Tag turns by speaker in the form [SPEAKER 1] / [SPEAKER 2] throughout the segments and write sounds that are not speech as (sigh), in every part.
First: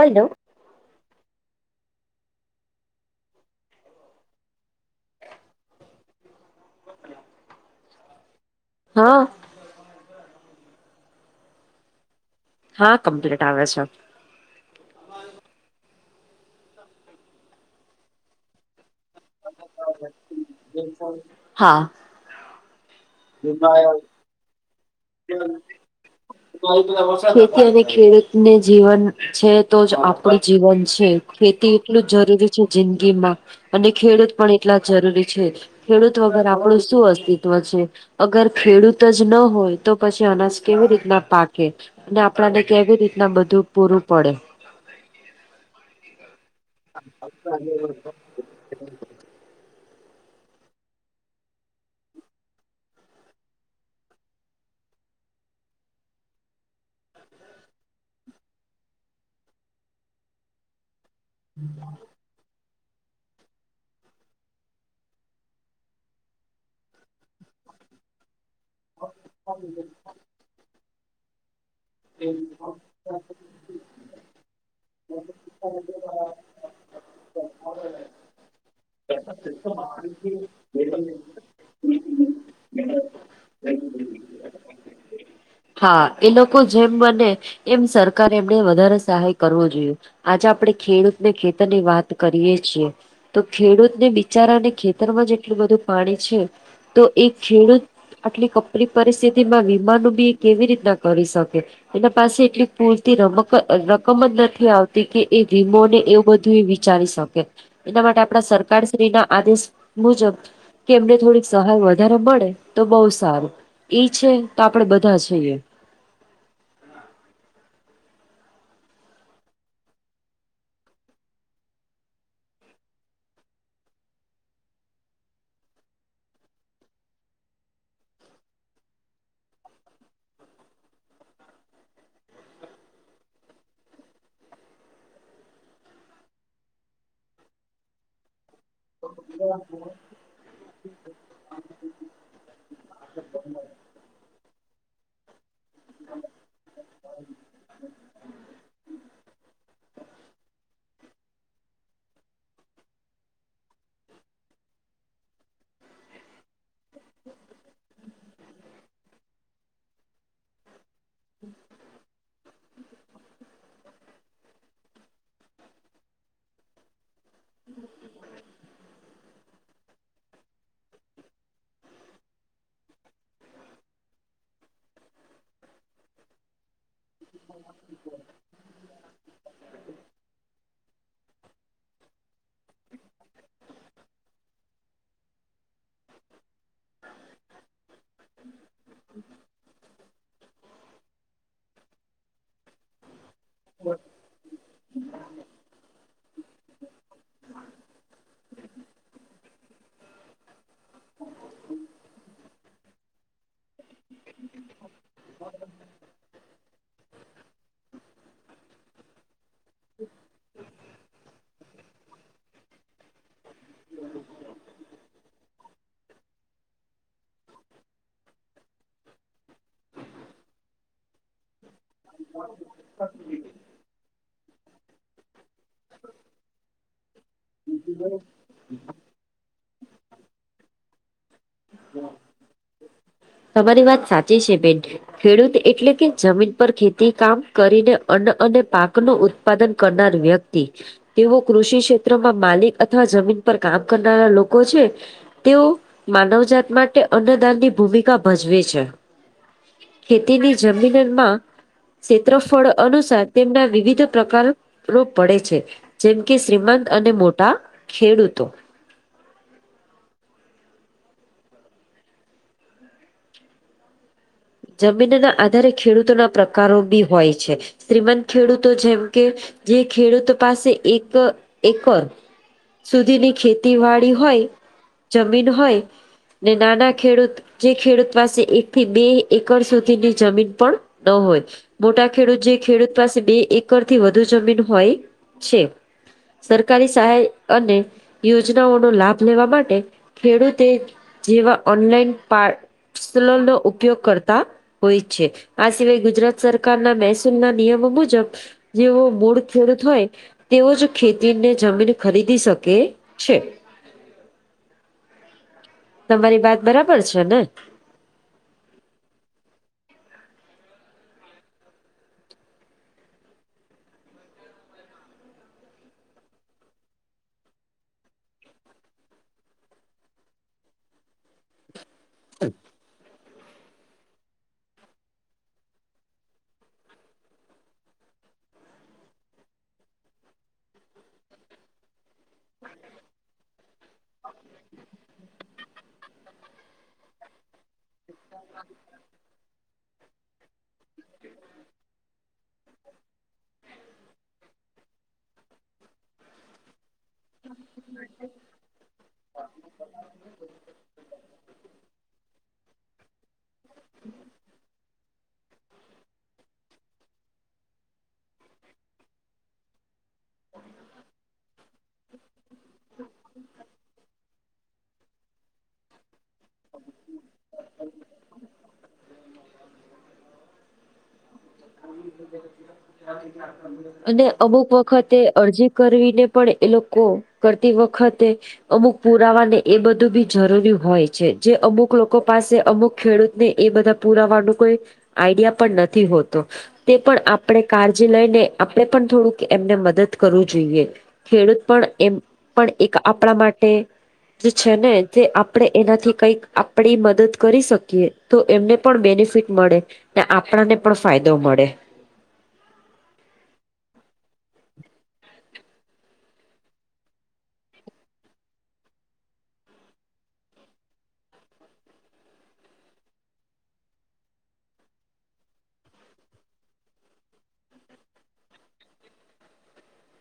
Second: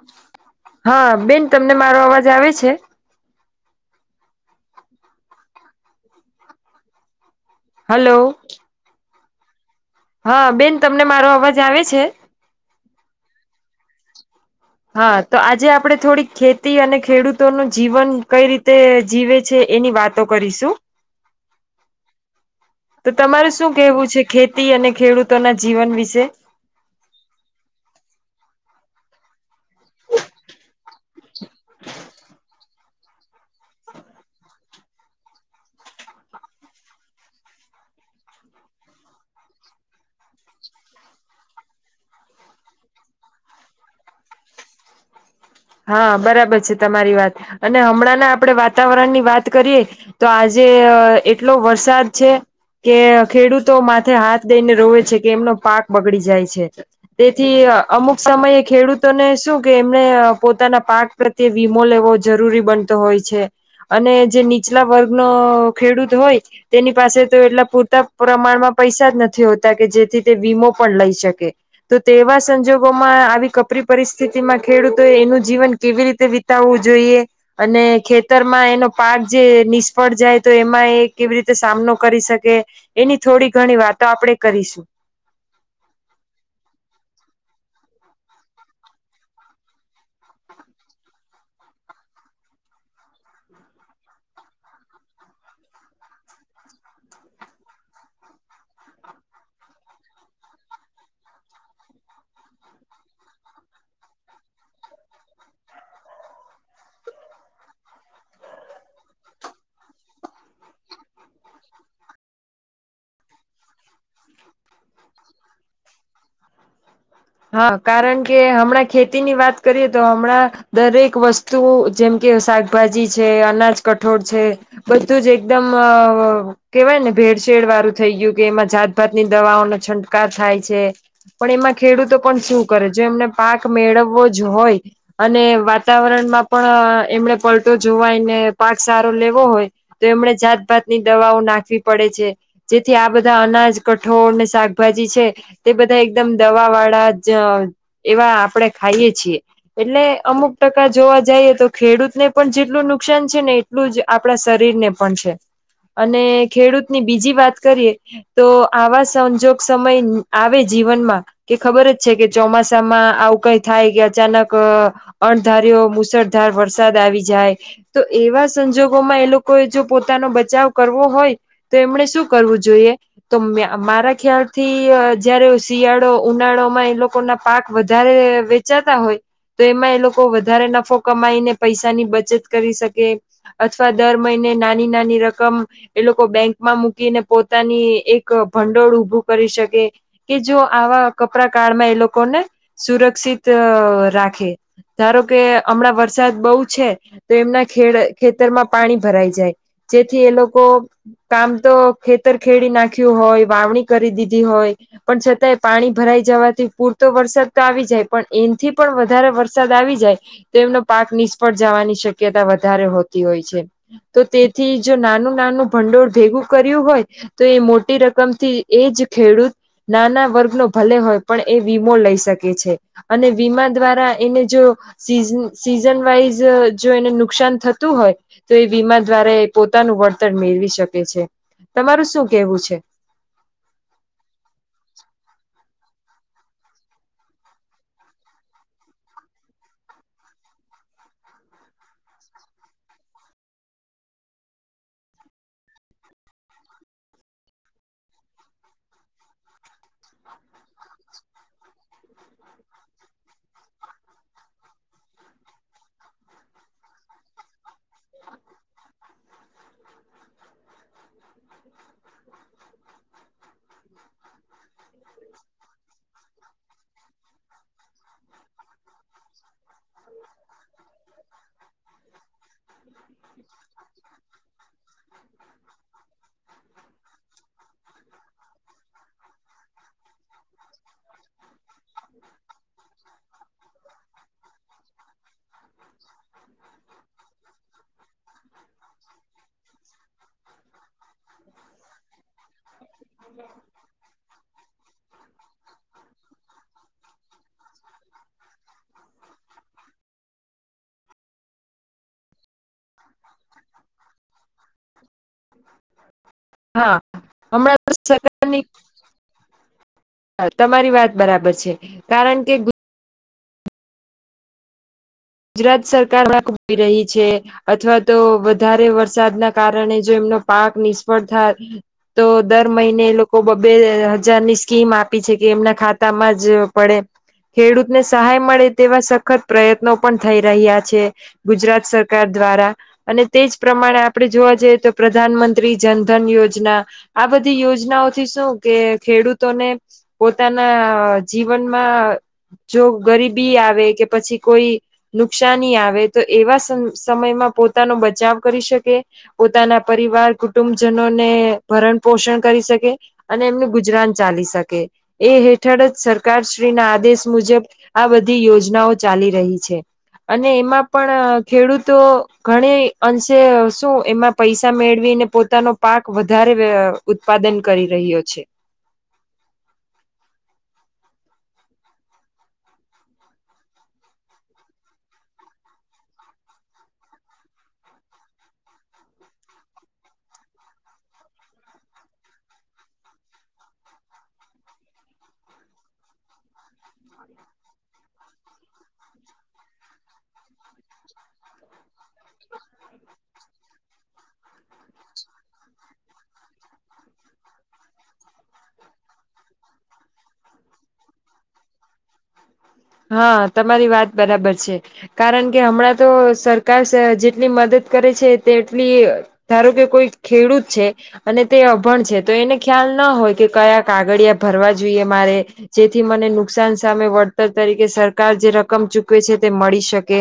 [SPEAKER 1] Hello
[SPEAKER 2] હન, બેન તમને મારો અવાજ આવે છે? હલો.
[SPEAKER 1] હઅ.
[SPEAKER 2] હઅ, બેન તમને મારો અવાજ આવે છે?
[SPEAKER 1] હઅ, કમ્પ્લેટ આવે છે.
[SPEAKER 2] હા, તો આજે આપડે થોડીક ખેતી અને ખેડૂતોનું જીવન કઈ રીતે જીવે છે એની વાતો કરીશું.
[SPEAKER 1] હા
[SPEAKER 2] તો તમાર શું કેહેવું છે ખેતી અને ખેડૂતોના જીવન વિશે?
[SPEAKER 1] ખેતી અને ખેડૂતને જીવન છે, તો જ આપડું જીવન છે. ખેતી એટલું જરૂરી છે, જિંદગીમાં અને ખેડૂત પણ એટલા જરૂરી છે. ખેડૂત વગર આપડુ શું અસ્તિત્વ છે, અગર ખેડૂત જ ન હોય તો પછી અનાજ કેવી રીતના પાકે અને આપડાને કેવી રીતના બધું પૂરું પડે.
[SPEAKER 2] હઅ, બરાબર છે તમારી વાત. અને હમણાંના આપડે વાત તાવરણની વાત કરીએ તો આજે એટલો વરસાદ છે કે ખેડૂતો માથે હાથ દઈને રોવે છે કે એમનો પાક બગડી જાય છે. તેથી અમુક સમયે ખેડૂતોને શું કે એમને અ પોતાના પાક પ્રત્યે વીમો લેવો જરૂરી બનતો હોય છે અને જે નીચલા વર્ગનો ખેડૂત હોય તેની પાસે તો એટલા પૂરતા પ્રમાણમાં પૈસા જ નથી હોતા કે જેથી તે વીમો પણ લઈ શકે. તો તેવા સંજોગો ઓમાં આવી કપરી પરિસ્થિતિમાં ખેડૂતોએ એનું જીવન કેવી રીતે વિ તાવુ જોઈએ અને ખેતરમાં એનો પાક જે નિષ્ફળ જાય તો એ માંએ કેવી રીતે સામનો કરી શકે એની થોડી ઘણી વાતો આપડે કરીશું.
[SPEAKER 1] હા, એ લોકો જેમ બને એમ સરકારે એમને વધારે સહાય કરવો જોઈએ. આજે આપડે ખેડૂતને ખેતરની વાત કરીએ છીએ તો ખેડૂતને બિચારાને ખેતરમાં જેટલું બધું પાણી છે તો એ ખેડૂત આટલી કપરી પરિસ્થિતિમાં વીમાનું બી કેવી રીતના કરી શકે? એના પાસે એટલી પૂરતી રમક રકમ જ નથી આવતી કે એ વીમો ને એવુંય બધું વિ ચારી શકે, એના માટે આપણા સરકારશ્રી ના આદેશ મુજબ કે એમને થોડીક સહાય વધારે મળે, તો બહુ સારું. ઈ છે તો આપડે બધા જ છ ઈએ.
[SPEAKER 2] હા. કારણ કે હમણાં ખેતી ની વાત કરીએ તો હમણાં દરેક વસ્ તું જેમ કે શાકભાજી છે, અનાજ, કઠોળ છે બધું જ એકદમ અહ કેવાય ને ભેળસેેળ વાળું થઈ ગયું કે એમાં જાતભાત ની દવાઓનો છંટકાર થાય છે. પણ એમાં ખેડૂતો પણ શું કરે, જો એમને પાક મેળવવો જ હોય અને વાતાવરણમાં પણ એમણે પલટો જોવાય ને પાક સારો લેવો હોય, તો એમણે જાતભાત ની દવાઓ નાખવી પડે છે, જેથી આ બધા અનાજ, કઠોળ, ને શાકભાજી છે તે બધાય એકદમ દવા વાળા જ એવા આપણેે ખાઈએ છીએ, એટલે અમુક ટકા જ જોવા જઈએ તો ખેડૂત ને પણ જેટલું નુકસાન છે ને, એટલું જ આપણા શરીરને પણ છે. અને ખેડૂત ની બીજી વાત કરીએ, તો આવા સંજોગ સમય આવે જીવનમાં કે ખબર જ છે કે ચોમાસામાં આવું કંઈ થાય કે અચાનક અહ અણધારીયો મુશળધાર વરસાદ આવી જાય તો એવા સંજોગોમાં એ લોકોએ જો પોતાનો બચાવ કરવો હોય તો એમણે શું કરવું જોઈએ, તો મ મારા ખ્યાલથી જયારે અહ શિયાળો ઉનાળોમાં એ લોકો ના પાક વધારે વેચાતા હોય તો એમાં એ લોકો વધારે નફો કમાઈને પૈસાની બચત કરી શકે. અથવા દર મહિને નાની-નાની રકમ ઈ લોકો બેંકમાં મૂકીને પોતાની એક ભંડોળ ઊભું કરી શકે. કે જો આવા કપરા કાળમાં એ લોકોને સુરક્ષિત રાખે, ધારો કે હમણાં વરસાદ બહું છે તો એમના ખેર ખેતરમાં પાણી ભરાઈ જાય, જેથી એ લોકો કામ તો ખેતર ખેડી નાખ્યું હોય, વાવણી કરી દીધી હોય, પણ છતાંય પાણી ભરાઈ જવાથી પૂરતો વરસાદ તો આવી જાય, પણ એનથી પણ વધારે વરસાદ આવી જાય તો એમનો પાક નિષ્ફળ જાવાની શક્યતા વધારે હોતી હોય છે, તો તેથી જો નાનું-નાનું ભંડોળ ભેગું કર્યું હોય તો એ મોટી રકમથી એજ ખેડૂત નાના વર્ગનો ભલે હોય પણ એ વીમો લઈ શકે છે. અને વીમા દ્વારા એને જો સીઝ સીઝન વાઈઝ જો એને નુકસાન થતું હોય તો એ વીમા દ્વારા પોતાનું વળતર મેળવી શકે છે. તમારું શું કેવું છે?
[SPEAKER 1] તમારી વાત સાચી છે બેન. ખેડૂત એટલે કે જમીન પર ખેતી કામ કરીને અન્ન અને પાકનું ઉત ત્પાદન કરનાર વ્યક્તિ. તેઓ કૃષિ ક્ષેત્રમાં માલિક અથવા જમીન પર કામ કરનારા લોકો છે, તેઓ માનવજાત માટે અન્નદાનની ભૂમિકા ભજવે છે, ખેતીની જમીનમાં ક્ષેત્રફળ અનુસાર તેમના વિવિધ પ્રકાર રો પડે છે. જેમ કે, શ્રીમંત અને મોટા ખેડૂતો. (inaudible) (inaudible) જમીનના આધારે ખેડૂતોના પ્રકારો ભી હોય છે. શ્રીમંત ખેડૂતો જેમ કે જે ખેડૂતો પાસે એક એકર સુધીની ખેતીવાડી હોય, જમીન હોયને નાના ખેડૂત જે ખેડૂત પાસે, એકથી બે એકર સુધીની જમીન પણ ન હોય. મોટા ખેડૂત જે ખેડૂત પાસે બે એકરથી વધુ જમીન હોય છે, સરકારી સહાય અને યોજનાઓનો લાભ લેવા માટે ખેડૂતે, જેવા ઓનલાઈન પા પાસલો નો ઉપયોગ કર તા હોય છે, આ સિવાય ગુજરાત સરકારના મહેસૂલના નિયમો મુજબ. જેવો બોળ ખેડૂત હોય. તેઓ જ ખેતીને જમીન ખરીદી શકે છે, તમારી વાત
[SPEAKER 2] હા,
[SPEAKER 1] બરાબર છે ને
[SPEAKER 2] હમણાં તમારી વાત બરાબર છે, કારણ કે ગુજરાત સરકાર રાખી રહી છે, અથવા તો વધારે વરસાદના કારણે જો એમનો પાક નિષ્ફળ થાય. તો દર મહિને લો કો બબે હજારની સ્કીમ આપી છે, કે એમના ખાતામાં જ પડે. ખેડૂતને સહાય મળે તેવા સખત પ્રયત્નો પણ થઈ રહ્યા છે, ગુજરાત સર સરકાર દ્વારા અને તે જ પ્રમાણે આપણે જોવા જઈએ તો પ્રધાનમંત્રી જનધન યોજના, આ બધી યોજનાઓથી શું કે ખેડૂતોને, પોતાના જીવનમાં જો ગરીબી આવે, કે પછી કોઈ નુકસાની આવે તો એવા સમયમાં પોતાનો બચાવ કરી શકે. પોતાના પરિવાર કુટુંબજનોને ભરણ પોષણ કરી શકે અને એમનું ગુજરાન ચાલી શકે એ હેઠળ જ સરકારશ્રી ના આદેશ મુજબ આ બધી યોજનાઓ ચાલી રહી છે અને એમાં પણ ખેડૂતો ઘણી અંશે શું એમાં પૈસા તે મેળવી ને પોતાનો પાક વધારે ઉત્પાદન કરી રહ્યો છે
[SPEAKER 1] અને અમુક વખતે અરજી કરવીને પણ એ લોકો કરતી વખતે અમુક પુરાવાને એ બધું બી જરૂરી હોય છે જે અમુક લોકો પાસે અમુક ખેડૂત ને એ બધા પુરાવાનું કોઈ આઈડિયા પણ નથી હોતો તે પણ આપણે કાજીે લઈને આપણે પણ થોડુંક એમને મદદ કરવું જોઈએ ખેડૂત પણ એમ પણ એક આપણા માટે જે છે ને જે આપણે એનાથી કઈક આપડી મદદ કરી શકીએ તો એમને પણ બેનિફિટ મળે ને આપણને પણ ફાયદો મળે
[SPEAKER 2] હા તમારી વાત બરાબર છે કારણ કે હમણાં તો સરકાર જેટલી મદદ કરે છે તેટલી ધારું કે કોઈ ખેડૂત છે અને તે અભણ છે તો એને ખ્યાલ ના હોય કે કયા કાગળિયા ભરવા જોઈએ મારે જેથી મને નુકસાન સામે વળતર તરીકે સરકાર જે રકમ ચૂકવે છે તે મળી શકે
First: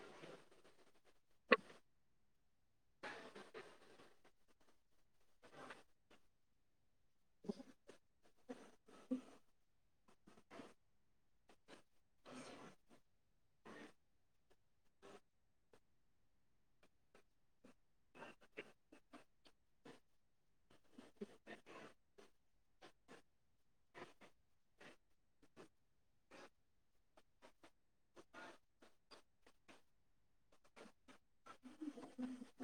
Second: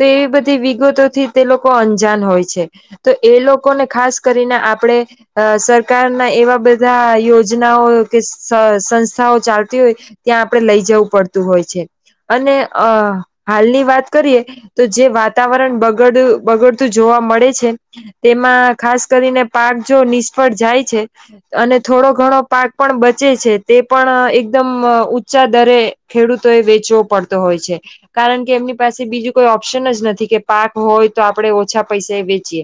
[SPEAKER 2] તેવી બધી વિગતોથી તે લોકો અંજાન હોય છે તો એ લોકોને ખાસ કરીને આપડે અ સરકારના એવા બધા યોજનાઓ કે સંસ્થાઓ ચાલતી હોય ત્યાં આપડે લઈ જવું પડતું હોય છે અને અ હાલની વાત કરીએ તો જે વાતાવરણ બગડ બગડતું જોવા મળે છે તેમાં ખાસ કરીને પાક જો નિષ્ફળ જાય છે અને થોડો ઘણો પાક પણ બચે છે તે પણ એકદમ ઊંચા દરે ખેડૂતો એ વેચવો પડતો હોય છે કારણ કે એમની પાસે બીજું કોઈ ઓપ્શન જ નથી કે પાક હોય તો આપણે ઓછા પૈસા વેચીએ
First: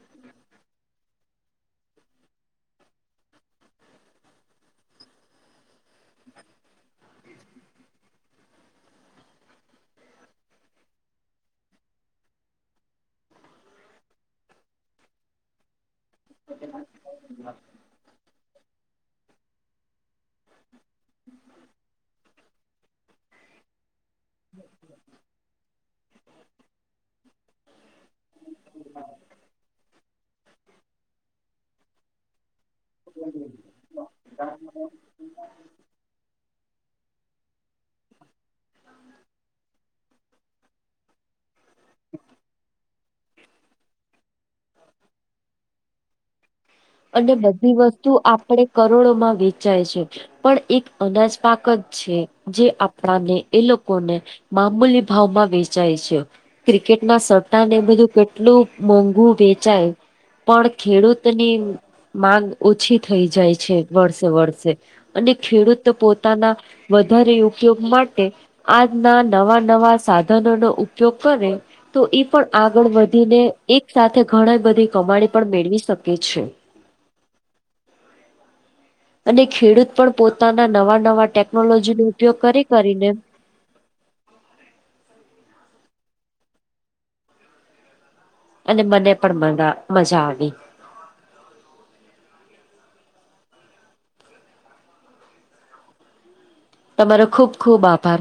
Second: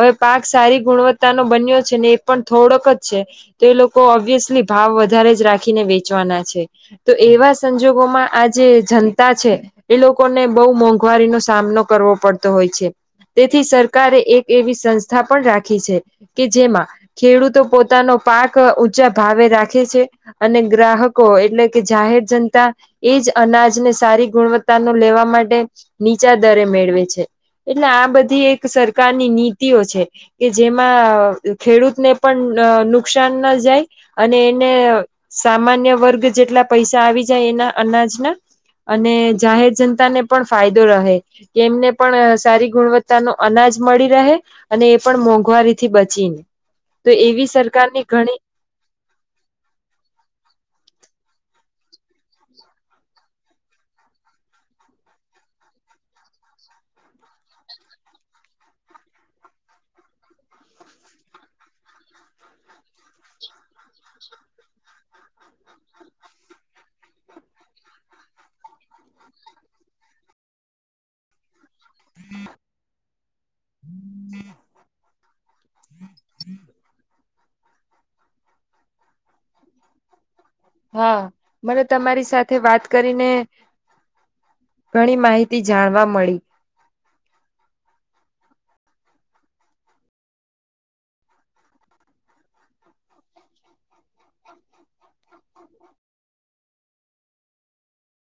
[SPEAKER 2] હવે પાક સારી ગુણવ તા નો બન્યો છે ને એ પણ થોડોક જ છે તો એ લોકો ઓબ્વિયસલી ભાવ વધારે જ રાખીને વેચવાના છે. તો એવા સંજોગોમાં આજે જનતા છે. એ લોકોને બહુ મોંઘવારીનો સામનો કરવો પડતો હોય છે. તેથી સરકારે એક એવી સંસ્થા પણ રાખી છે. કે જેમાં ખેડૂતો પોતાનો પાક ઊચા ભાવે રાખે છે, અને ગ્રાહકો એટલે કે જાહેર જનતા એજ અનાજને સારી ગુણવત્તા નો લેવા માટે નીચા દરે મેળવે છે. એટલે આ બધી એક સરકારની નીતિઓ છે. જેમાં ખેડૂતને પણ નુકસાન ન જાય અને એને સામાન્ય વર્ગ જેટલા પૈસા આવી જાય એના અનાજના અને જાહેર જનતા ને પણ ફાયદો રહે કે એમને પણ સારી ગુણવત્તા નો અનાજ મળી રહે અને એ પણ મોંઘવારીથી બચીને તો એવી સરકારની ઘણી
[SPEAKER 1] કરોડો માં વેચાય છે. પણ એક અનાજ પાક જ છે જે આપણાને એ લોકોને મામૂલી ભાવમાં વેચાય છે ક્રિકેટના સટા ને એ બધું કેટલું મોંઘું વેચાય પણ ખેડૂતની માંગ ઓછી થઈ જાય છે વર્ષે વર્ષે અને ખેડૂતો પોતાના વધારે ઉપયોગ માટે આજના નવા નવા સાધનો નો ઉપયોગ કરે તો ઈ પણ આગળ વધીને એક સાથે ઘણી બધી કમાણી પણ મેળવી શકે છે. અને ખેડૂત પણ પોતાના નવા
[SPEAKER 2] હા
[SPEAKER 1] નવા
[SPEAKER 2] મને
[SPEAKER 1] ટેકનોલોજી નો
[SPEAKER 2] તમારી
[SPEAKER 1] ઉપયોગ
[SPEAKER 2] સાથે
[SPEAKER 1] કરી
[SPEAKER 2] વાત
[SPEAKER 1] કરીને
[SPEAKER 2] ઘણી માહિતી જાણવા મળી.
[SPEAKER 1] અને મને પણ મ મજા આવી તમારો ખુબ ખુબ આભાર.